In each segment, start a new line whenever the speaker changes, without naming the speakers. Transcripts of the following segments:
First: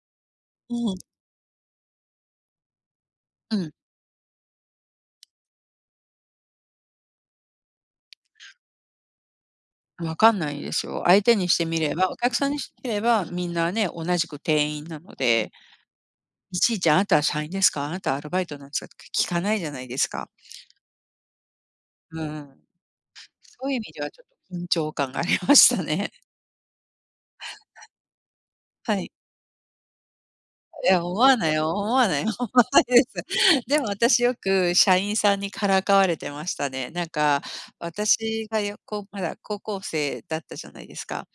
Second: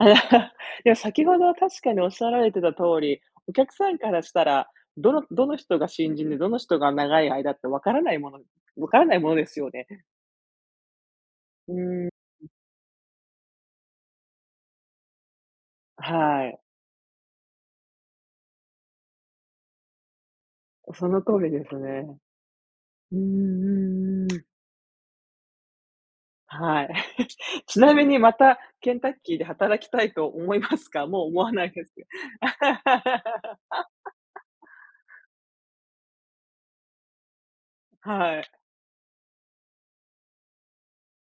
う
いや、
ん。
先ほどは確かにおっしゃられてた通り、お
うん。
客さんからしたら、どのどの人が新人で、どの人が長い間ってわからないものわからないものですよね。
わかんないですよ。相手にして
う、
みればお客
ん。
さんにしてみれば、みんなね、同じく店員なので。
はい。
いちいち、あなたは社員ですか？あなたはアルバイトなんですか？って聞かないじゃないですか。
お、その通りです
う
ね。
んうん。
う
そういう意味ではちょ
んう
っ
んうん。
と緊張感がありましたね。
はい。ちなみにまた、ケ
は
ンタ
い。
ッキーで働きたいと思いま
い
す
や、
か？
思
もう
わ
思
な
わ
い
ない
よ
です
思
か？
わないよ、思わないです。でも私よ く社員さんにからかわれてましたね。なんか、
は
私
い。
がやこう、まだ高校生だったじゃないですか。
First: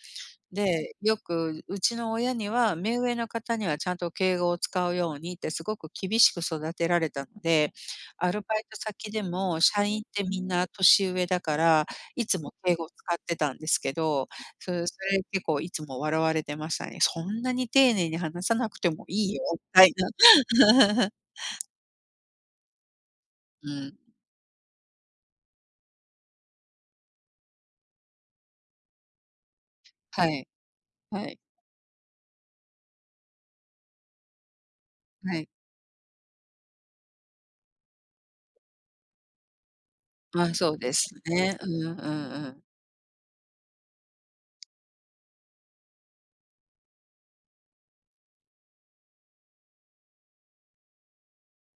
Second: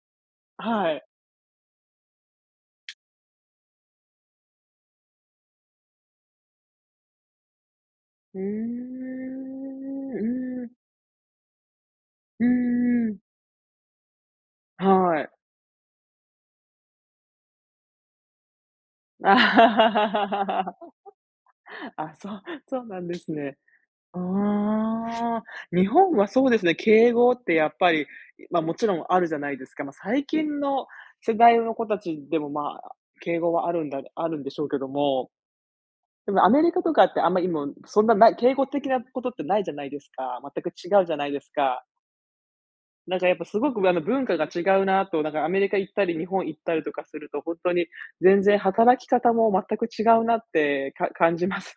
は
で、
い。
よくうちの親には目上の方にはちゃんと敬語を使うようにって、すごく厳しく育てられたんで。ア
う
ル
ー
バイト先でも社員っ
ん
てみん
う
な
ん。
年上だから、いつ
う
も敬語を
ー
使っ
ん。
ていたんですけど、そう、そ
は
れ
い。
結構いつも笑われてましたね。そんなに丁寧に話さなくても いいよみたいな。
あ、そうそうなんですね。
うん。
うーん、日本はそうですね。敬語ってやっぱり、ま、もちろんあるじゃないですか。ま、最
はい。
近の
は
世
い。
代の子達でも、ま、敬語はあるんだあるんでしょうけども、
はい。
でもアメリカとかって、あんまいも、そんなない敬語的なことってないじゃないですか。
まあ、
全く
そうで
違う
す
じゃないです
ね。うん
か。
うんうん。
なんか、やっぱすごくあの、文化が違うなと、なんか、アメリカ行ったり日本行ったりとかするとほんとに、全然働き方も全く違うなってか感じます。